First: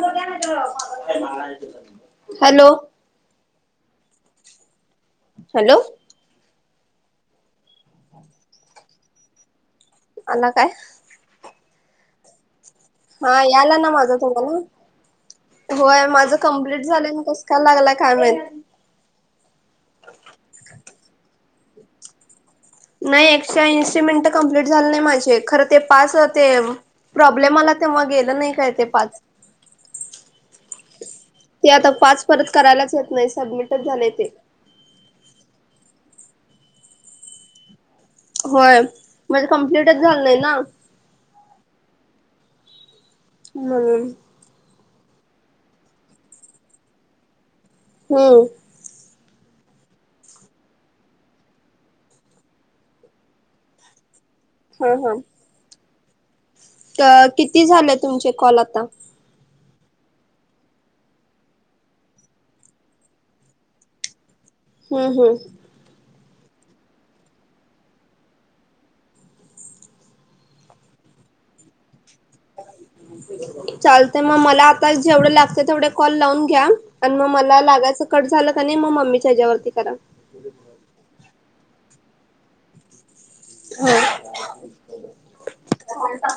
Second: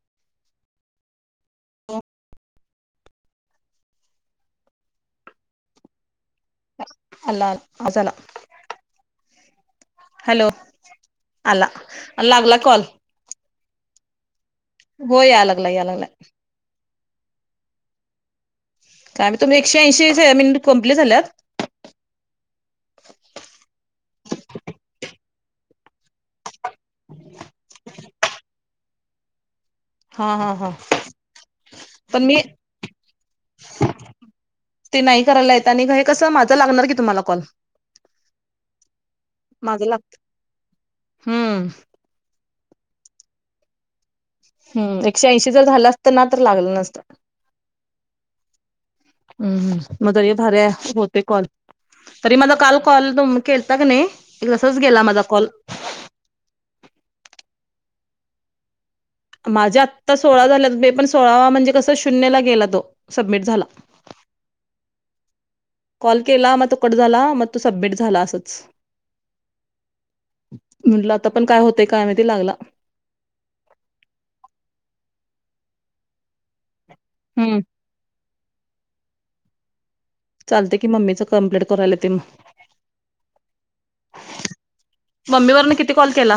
म काय मा [unintelligible] हो हॅलो! हॅलो! आला आला आवाज आला हॅलो आला काय आला लागला कॉल हा याला ना माझ हो या लागला तुम्हाला या लागला होय माझ कंप्लीट झालयं कस का लागला कायमाइत? काय म तुम्ही एकशे ऐंशी मिनिटे कंम्प्लीट झाल्यात! नाही एकशे ऐंशी मिनट कंप्लीट झालं नाही माझे खरं ते पास ते प्रॉब्लेम आला तेव्हा गेलं नाही का ते पाच हा हा हा ते आता पाच पण मी परत करायलाच येत नाही सबमिटच झाले ते ते नाही करायला येत आणि हे कसं माझं लागणार की तुम्हाला कॉल होय म्हणजे माझं कम्पलिटच लागत झालं नाही ना, हम्म हम् हम एकशे ऐंशी जर झालं असत ना, तर लागलं नसत. हम्म! हम् हम मदरयाधार्या होते कॉल [unintelligible] तरी माझा काल कॉल तु केलता का नाही एक तसच गेला माझा कॉल, अ किती झालं तुमचे कॉल आता? माझ्या आत्ता सोळा झाल्या बे पण सोळावा म्हणजे कस शून्यला गेला तो सबमिट झाला. [unintelligible] हम् हम! कॉल केला मग तो कट झाला, मग तो सबमिट झाला असच- म्हटलं आता पण काय होत चालते मग मला आता जेवढे लागत तेवढे कॉल लावून घ्या, आणि मग हम्म. मला लागायचं कट झालं का नाही, मग मम्मीच्या हच्यावरती करा. चालते की मम्मीच कम्प्लीट करायलाेत मग हो मम्मीवरन किती कॉल केला?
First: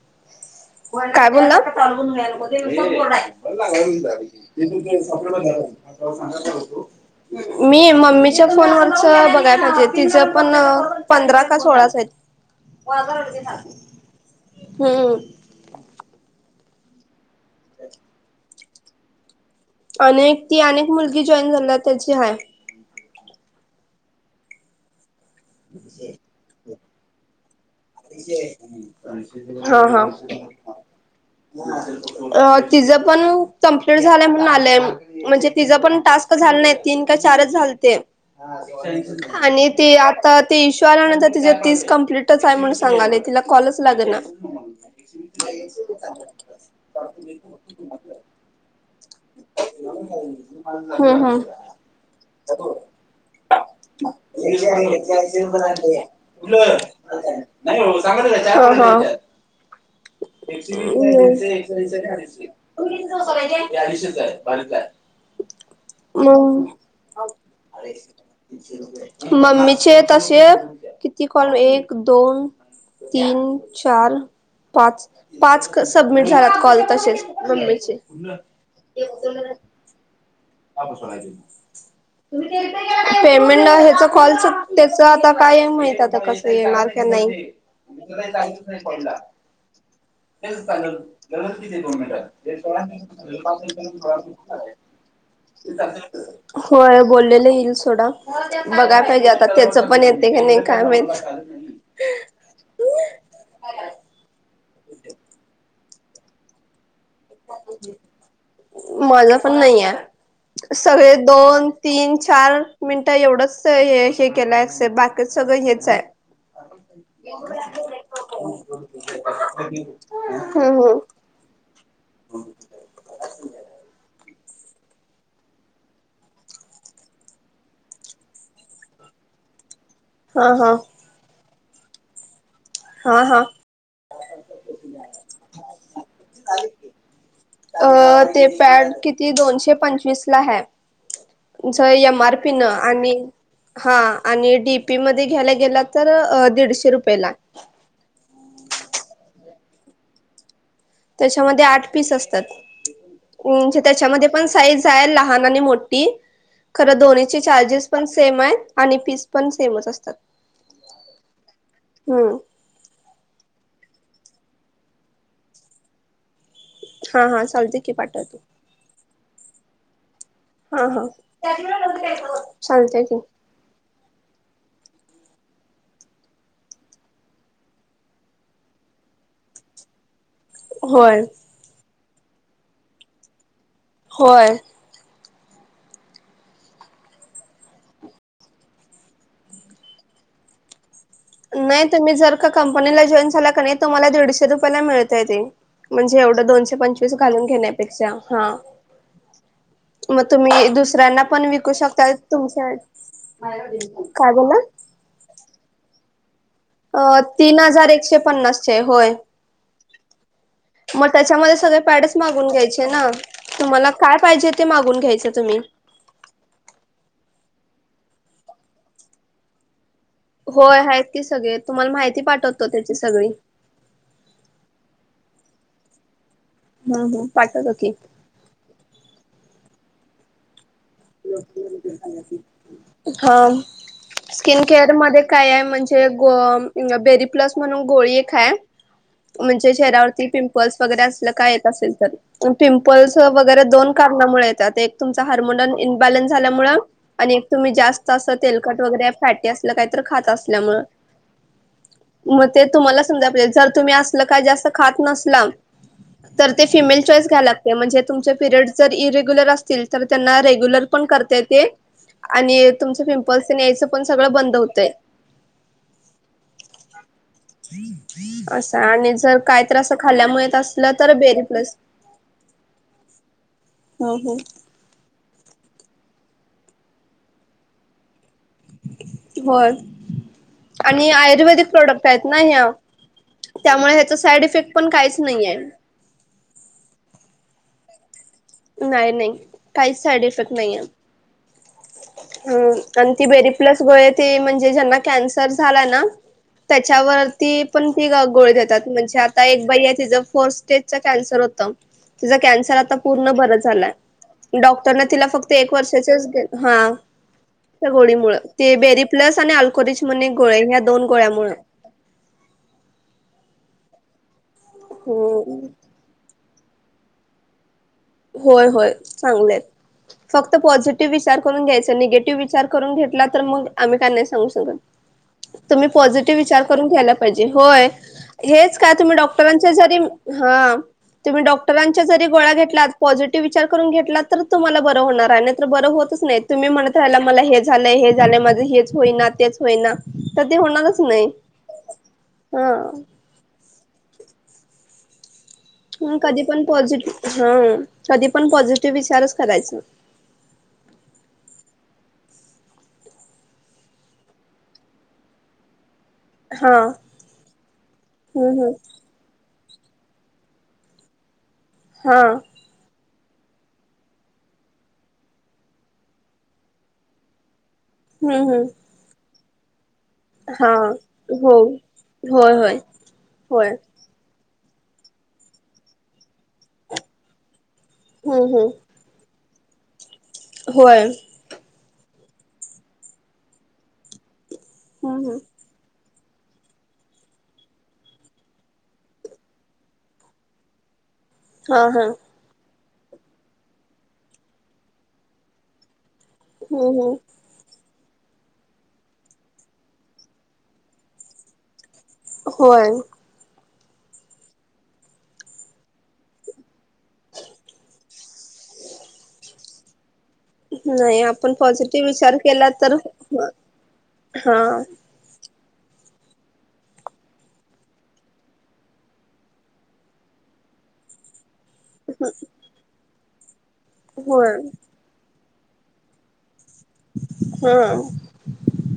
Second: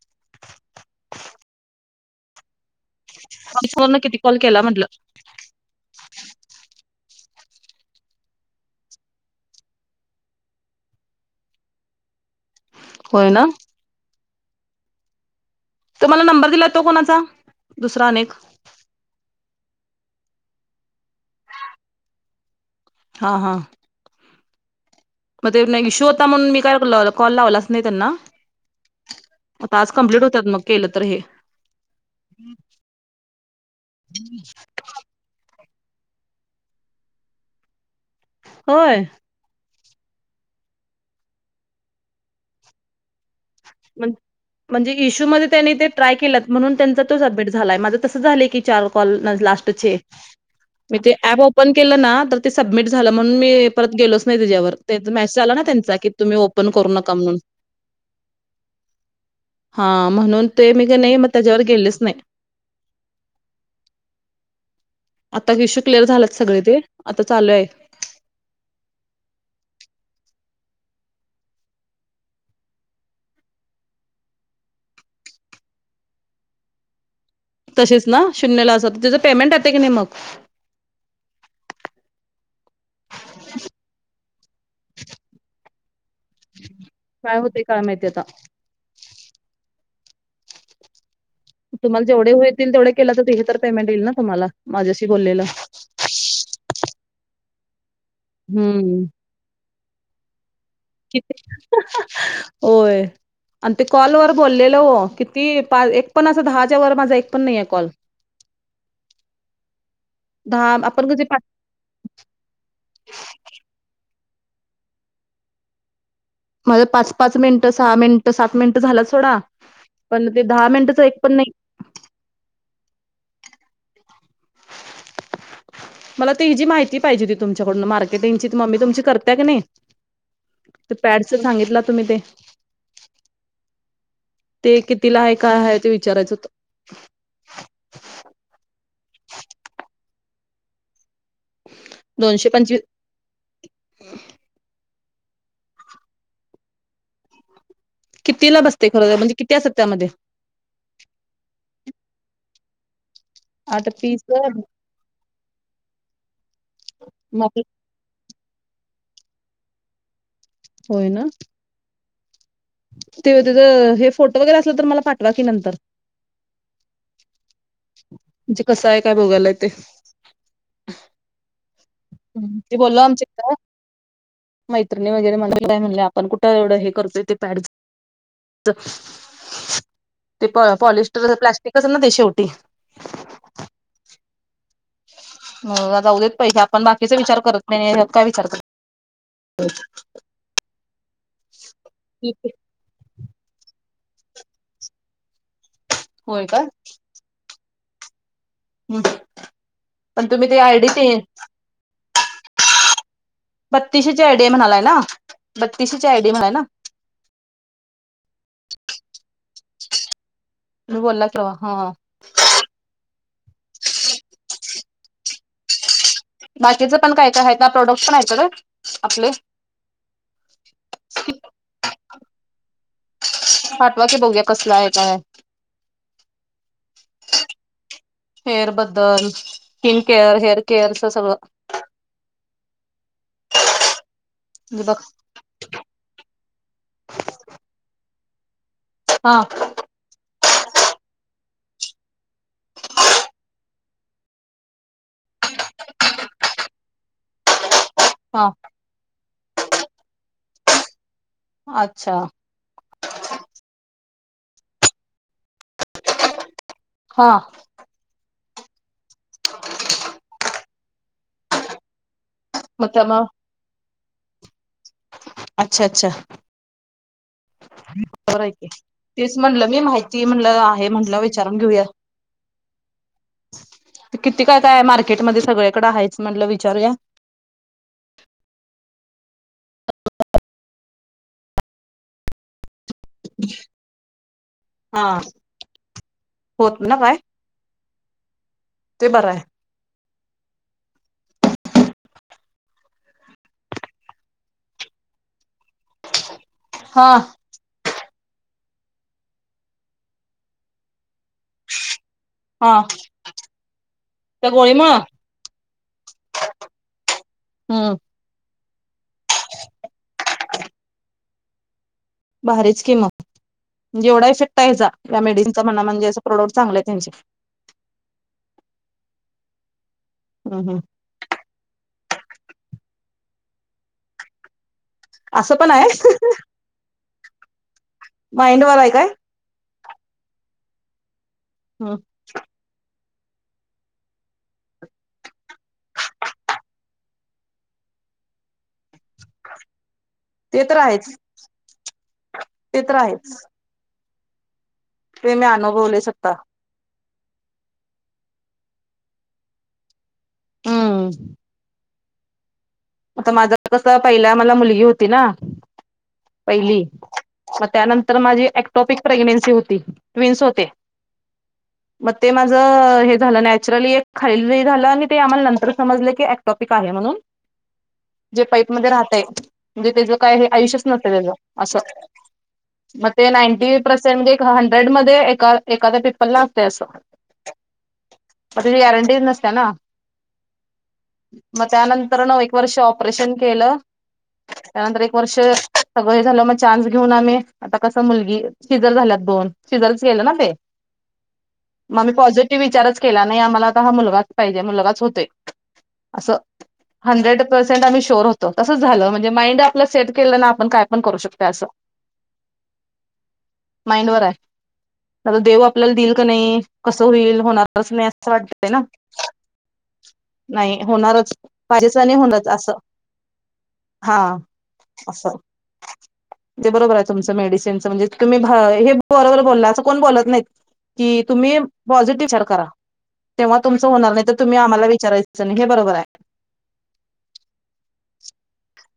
काय बोलल तल बणलोसून गोय [unintelligible] फोनवरनं किती कॉल केला म्हटलं? बला झा सप झा सांगा तो [unintelligible] मी मम्मीच्या फोनवरच ब ति प पंधरा का सो [unintelligible] होय ना हम! तुम्हाला नंबर दिला तो कोणाचा दुसरा अनेक? अनेक ती अनेक मुलगी जॉईन झाला त्याची हाय. हा हा मग ते नाही शो होता म्हणून मी काय कॉल लावला आता हा आज हा- कंप्लीट होतात मग केलं तर हे अ तिझं पण कंप्लीट झालंय म्हणून आलय म्हणजे तिचा पण टास्क झाला नाही, तीन का चारच झालते होय. आणि, ते आता ते इशु आलानंतर तिचे तीस कम्प्लीटच आहे म्हून सांगालेय तिला कॉलच लागेना म्हणजे इशू मध्ये त्यांनी ट्राय केलयं म्हणून त्यांचा तो सबमिट झालाय माझं तस झालय की चार लास्टचे हम्म हम्म ओपन केलं ना सबमट झालं म्हणून मी गेलोचं नाही त्याच्या मेसेज आला ना त्यांचा की तुम्ही ओपन करू नका म्हणून हा हा हां, म्हणून ते मी की नाही मग ह्म्म त्याच्यावर गेलेच नाही. आयडीशेच आहे बाारच आहे आता विशू क्लिअर झालात सगळे ते आता चालू आहे मम्मीचे तसे किती कॉल एक दोन तीन चार पाच पाच सबमिट झालात कॉल तसेच बम्बईचे तसेच ना शून्यला पेमेंट येत का नाही म पेमें ह कॉल तेच काय माहित आता कस येणार का काय नाही होतंय काय माहिती आता. तेल सांगल तुमला जेवढे हो येतील तेवढे केला तर ते हे तर पेमेंट येईल ना तुम्हाला माझ्याशी बोललेलं. होय बोललेले हिल सोडा बघाय हम्म. पाहिजे आता तेच पण येत का नाही काय माहित होय आणि ते कॉलवर बोललेल हो किती एक पण अस दहाच्या वर माझा एक पण नाही आहे कॉल माझा पण नाही आहे दहा आपण सगळे कधी पाच दोन तीन चार मिनटं एवढंच हे हे केलासेट बाकी सगं हेच आहे माझं पाच-पाच मिनिटं, सहा मिनिटं, सात मिनिटं झाल्यात सोडा. पण ते हम दहा हम मिनिटाचं एक पण नाही. हम् [inaudible] मला ते ही जी माहिती पाहिजे होती तुमच्याकडून मार्केटिंगची मग्मी तुमची करतय की नाही हा हा तर पॅडस सांगितला तुम्ही ते हा हा ते कितीला आहे काय आहे ते विचारायचं होत अ ते पॅड किती दोनशे पंचवीस ह एम आर दोनशे पी न पंचवीस आणि हा आणि डीप ी म घ गे तर दीडशे रुपयेला कितीला बसते खर म्हणजे किती असतं त्यामध्ये त्याच्यामध्ये आठ पीस असतात आता पीस त्याच्यामध्ये पण साईज आहे लहान मोठी खर दोन्हीची मग चार्जेस पण सेम आहे आणि फीस पण सेमच असतात होयना हम ते तेज हे फोटो वगैरे असल तर मला पाठवा कि नंतर हा हा चालते की पाठवते म्हणजे कसं आहे काय बोघायला येतय हा हा ते बोललो चालतय की आमच का मैत्रिणी वगैरे मना काय म्हणले आपण कुठं एवढं हे करतोय ते पॅड तर ते प होय पॉलिस्टर प्लास्टिकच ना ते शेवटी होय हो आदा उद्याच पैसे आपण बाकीचा विचार करत नाही काय विचार करत अ नाही तुम्ही जर का कंपनीला जॉईन झाला का नाही तुम्हाला दीडशे रुपयाला मिळतय ते म्हणजे एवढं होय का दोनशे पंचवीस घालून घेण्यापेक्षा हा. मग पण ते तुम्ही आयडी ते दुसऱ्यांना पण विकू शकता तुमच्या बत्तीस शी ची काय आय डी बोला म्हणालाय ना बत्तीस ची आय डी म्हणाय ना अ तीन हजार एकशे पन्नासची होय. तुम्ही मग बोलला की त्याच्यामध्ये हा सगळे पॅडस मागून घ्यायचे ना तुम्हाला काय पाहिजे मागून घ्यायच तुम्ही. बाकीचं पण काय काय आहेत ना प्रोडक्ट पण आहेतच र आपले होय आहेत की सगळे तुम्हाला माहिती पाठवतो त्याची सगळी. पाठवा बघूया कसला आहे काय? हूं ह पाठवतो की. हेअर बद्दल, स्किन केअर, हेअर केअरच सगळं हा. स्किन म्हणजे केअर बघ मध्ये काय आहे म्हणजे ग बेरी प्लस म्हणून गोळी एक हाय. हा म्हणजे चेहऱ्यावरती पिंप पल्स वगैरे असल काय येत असेल, तर पिंपल्स वगैरे दोन कारणामुळे येत एक तुमचा हार्मोन इन्बॅलन्स झाल्यामुळे आणि तुम्ही जास्त असं हा तेलकट वगैरे फॅटी अस काय तर खात असल्यामुळ अच्छा म ते तुम्हाला समजा जर तुम्ही असलं काय खात नसला तर ते फिमेल चॉईस हा घ्यायला लागतय म्हणजे तुमच्या पीरियड्स जर इरेग्युलर असतील तर त्यांना रेग्युलर पण करते ते आणि मग तुमच त्या मग पिंपल्स तेन यायचं पण सगळं बंद होतय. [unintelligible] बरय तेच जर काय म्हणलं तर मी असं माहिती खाल्ल्यामुळेत म्हणलं आहे असलं तर म्हटलं बेरी विचारून प्लस घेऊया. हो [inaudible] हो. किती काय काय मार्केटमध्ये सगळ्याकडं आहेयच म्हटलं विचारूया. होय आणि आयुर्वेदिक प्रोडक्ट आहेत ना ह्या. त्यामुळे ह्याचा साईड इफेक्ट पण हा काहीच नाही आहे. होत ना काय ते नाही बरं नाही आहे काहीच साईड इफेक्ट नाही आहे. ह आणि ती बेरीप्लस गो त म्हणजे ज्यांना कॅन्सर झालाय ना हा त्याच्यावरती पण ती गाळी म्हणे आता एक ति फस्ट स्टेजवर कन्सर होत कॅन्सर हा आता पूर्ण त्या गोळीमुळं डॉक्टर तिला फक्त एक वर्षा हा त्या हम्म गोळीमुळ ते बेरी प्लस आणि अल्करीच म्हणून गोळी ह्या दोन गोळ्यामुळे भारीच किम म्हणजे एवढा इफेक्ट आहे जा या हो मेडिसिनचा म्ह म्हणजे अस प्रॉडक्ट चांगले आहे त्यांचे. होय होय चांगलेत. फक्त हम्म हम्म पॉझिटिव्ह विचार करून घ्यायच, निगेटिव्ह विचार करून घेतला तर मग आम्ही काय नाही सांगू असं शकत. पण आहे तुम्ही पॉझिटिव्ह विचार करून घ्यायला पाहिजे. होय. माइंड हेच वर आहे काय तुम्ही डॉक्टरांच्या जरी, हा तुम्ही डॉक्टरांच्या जरी गोळा घेतला पॉझिटिव्ह विचार करून घेतला, तर तुम्हाला बरं होणार आणि तर बरं होतच नाही तुम्ही म्हणत राहिला मला हे झालंय हे झाले माझं हे होईना तेच होयना तर ते होणारच नाही. हा. ते तर आहेच ते मी अनुभवले स्वतः कधी पण पॉझिटिव्ह, हा कधी पण पॉझिटिव्ह विचारच करायचा. हम्म. आता माझं कस पहिला मला मुलगी होती ना. हा पहिली मग त्यानंतर माझी हम्म ॲप हम्म टॉपिक प्रेग्नेन्सी होती. ट्विन्स होते मग हा ते माझ नॅचरली खाली झाल ते आम्हाला नंतर समजल अपटॉपिक आहे म्हण हम्म जे पाईप म हम्म राहतय म्हणजे त्याचं काय हा आयुष्यच नवतं त्याच हो असं होय होय मग ते होय नाईंटी पर्सेंट हंड्रेड मध्ये एका एखाद्या पिपल ला असते असं. हम्म मग तुझी हम्म गॅरंटीच नसते ना.. होय. मग त्यानंतर न एक वर्ष ऑपरेशन केलं त्यानंतर एक हम्म हम्म वर्ष सगळं हे झालं मग घेऊन आम्ही आता कसं मुलगी शिजर झाल्यात दोन शिजरच गेलं ना ते. हा हा मग म पॉझिटिव्ह विचारच. केला नाही आम्हाला आ हा मुलगाच पाहिजे मुलगाच होतोय असं. हम्म हम्म हंड्रेडं पर्सेंट आणि. शोर होतो म्हणजे माइंड आपला सेट केला ना आपण काय पण करू शक अस. होय माइंडवर आहे आता देऊ आपल्याला देईल का नाही कसं होईल होणारच नाही असं वाटत आहे ना. नाही होणारच. आपण पॉझिटिव्ह पाारस्नी विचार होनच केला असं तर हा असं [inaudible] ते बरोबर आहे तुमचं मेडिसिनच म्हणजे तुम्ही हे बरोबर बोलला असं कोण बोलत नाहीत.. जी तुम्ही. पॉझिटिव्ह विचार करा तेव्हा तुमचं होणार नाही तर होय तुम्ही आम्हाला विचारायचं आणि हे बरोबर आहे. हा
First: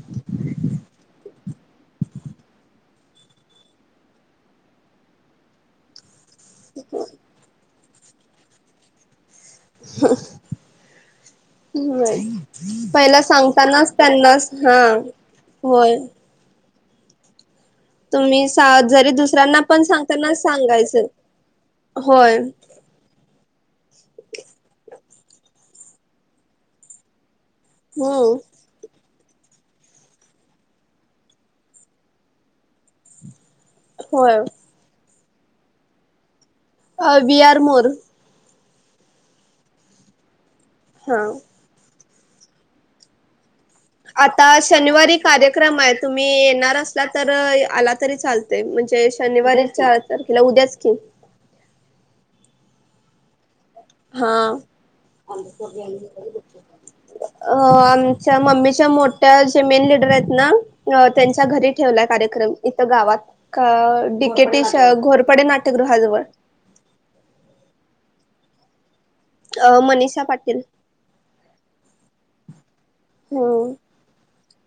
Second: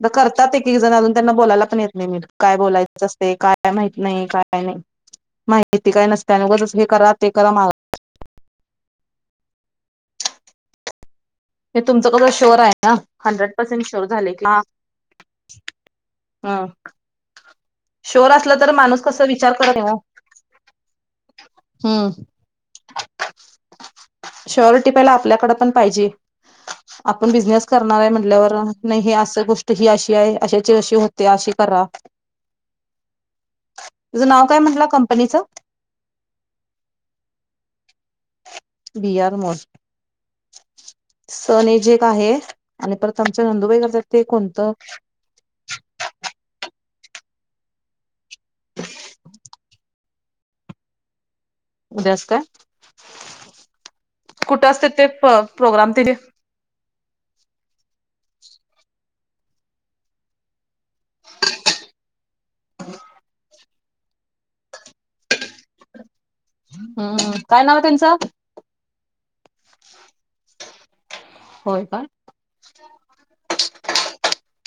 द करतात एक एक जण अजून त्यांना. बोलायला पण येत नाही काय बोलायचं असते काय माहत नाही काय नाही माहिती काय नस. त्या हे करा ते करा माग. हे हम्म. तुमचं कसं शुअर आहे हम् ना पहिला हंड्रेड पर्सेंट सांगतानाच शुअर झाले की त्यांनाच हा. होय. हा शुअर तुम्ही असलं तर माणूस जरी कसं विचार दुसऱ्यांना करत पण नाही ओ. सांगताना सांगायचं. होय. शरिटी प आपल्याकडे पण पाहिजे आपण बिझनेस.. करणार आहे हम्म म्हटल्यावर नाही हे अस गोष्ट ही अशी आहे अशाची अशी होते अशी करा. तुझं होय नाव काय म्हटलं कंपनीचं? अ we are more. We are more हा सनेजेक आहे आणि परतमच्या... आता शनिवारी कार्यक्रम आहे तुम्ही येणार? तर आला तरी चालत म्हणजे शनिवारी चार तारखेला उद्याच की. उद्या अस का? हा कुठं असत ते प्रोग्राम तिथे? अ आमच्या मम्मीच्या मोठ्या जे मेन लीडर आहेत ना त्यांच्या घरी ठेवला. कार्यक्रम इथं गावात डकेटी घोरपडे नाट्यगृहाजवळ हम्म काय नाव आहे त्यांचं? अ मनीषा पाटील.. होय काय. हो.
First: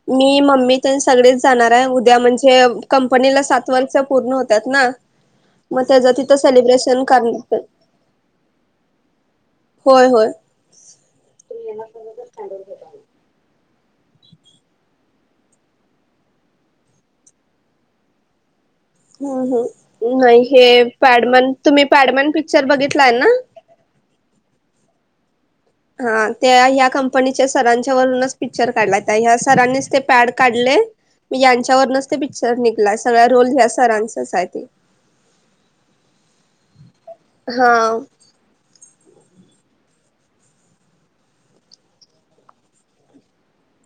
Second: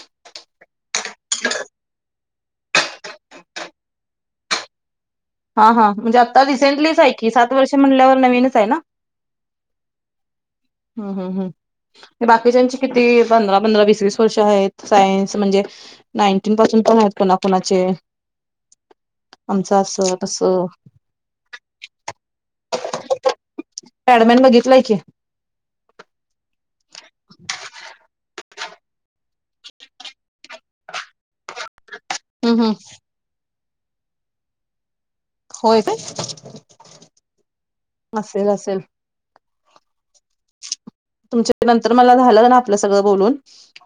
मी मम्मी तर सगळेच जाणार आहे उद्या म्हणजे कंपनीला सात वर्ष पूर्ण होतात ना. हा मग हा त्याच म्हणजे तिथं आता रिसेंटलीच सेलिब्रेशन आहे की सात कर वर्ष म्हणल्यावर नवीनच आहे ना? होय होय.. हम्म हम्म हम्म बाकीच्याची किती पंधरा पंधरा वीस. तीस वर्षे सायन्स म्हणजे नायटीन परसेंटेज पण आहे कोणाकोणाचे. हम्म हम्म नाही हे पॅडमन तुम्ही पॅडमन पिक्चर बघितलाय ना? पॅडमॅन बघितलं आहे की. हा त्या ह्या कंपनीच्या सरांच्या वरूनच पिक्चर काढला त्या ह्या सरांनीच ते पॅड. काढले मी यांच्यावरूनच ते पिक्चर हम्म हम्म निघला सगळ्या रोल ह सरांचच आहे ते. होय काय हा असेल असेल. तुमच्या नंतर मला झालं ना आपलं सगळं बोलून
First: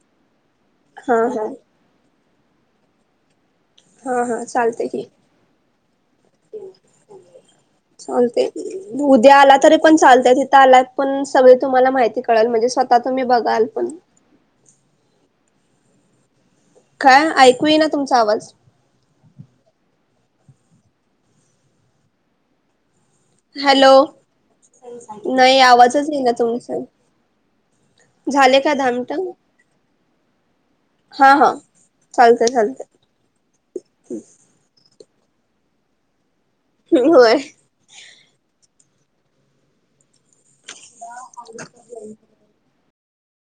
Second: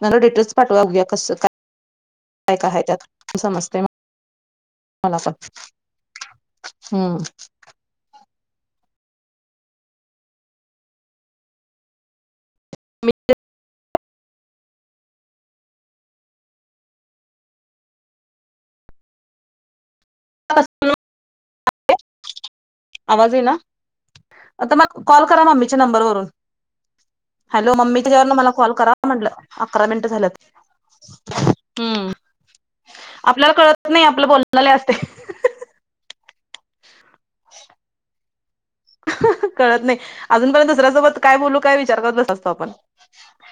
मला डिटेल्स पाठवागूया हा कसं हा काय काय का आहेय त्यात समजत हा हा चालते की. हम्म चालय की उद्या आला तरी पण चालतंय तिथं आलायत पण सगळे तुम्हाला माहिती कळल म्हणजे स्वतः तुम्ही बघाल पण काय ऐकू येईना तुमचा आवाज [unintelligible] [inaudible] आवाज येईना हॅलो आता मग कॉल करा मग नाही मम्मीच्या आवाजच येई नंबरवरून ना तुमचा हॅलो मम्मी त्याच्यावरन मला झाले कॉल का दहा करा मिनटं म्हटलं अकरा मिनिटं झालंत हा हा चालतंय चालतंय आपल्याला कळत नाही आपलं बोललेलं असतंय होय अ ह ह... कळत नाही अजूनपर्यंत दुसऱ्यासोबत काय बोलू काय विचार करत असतो आपण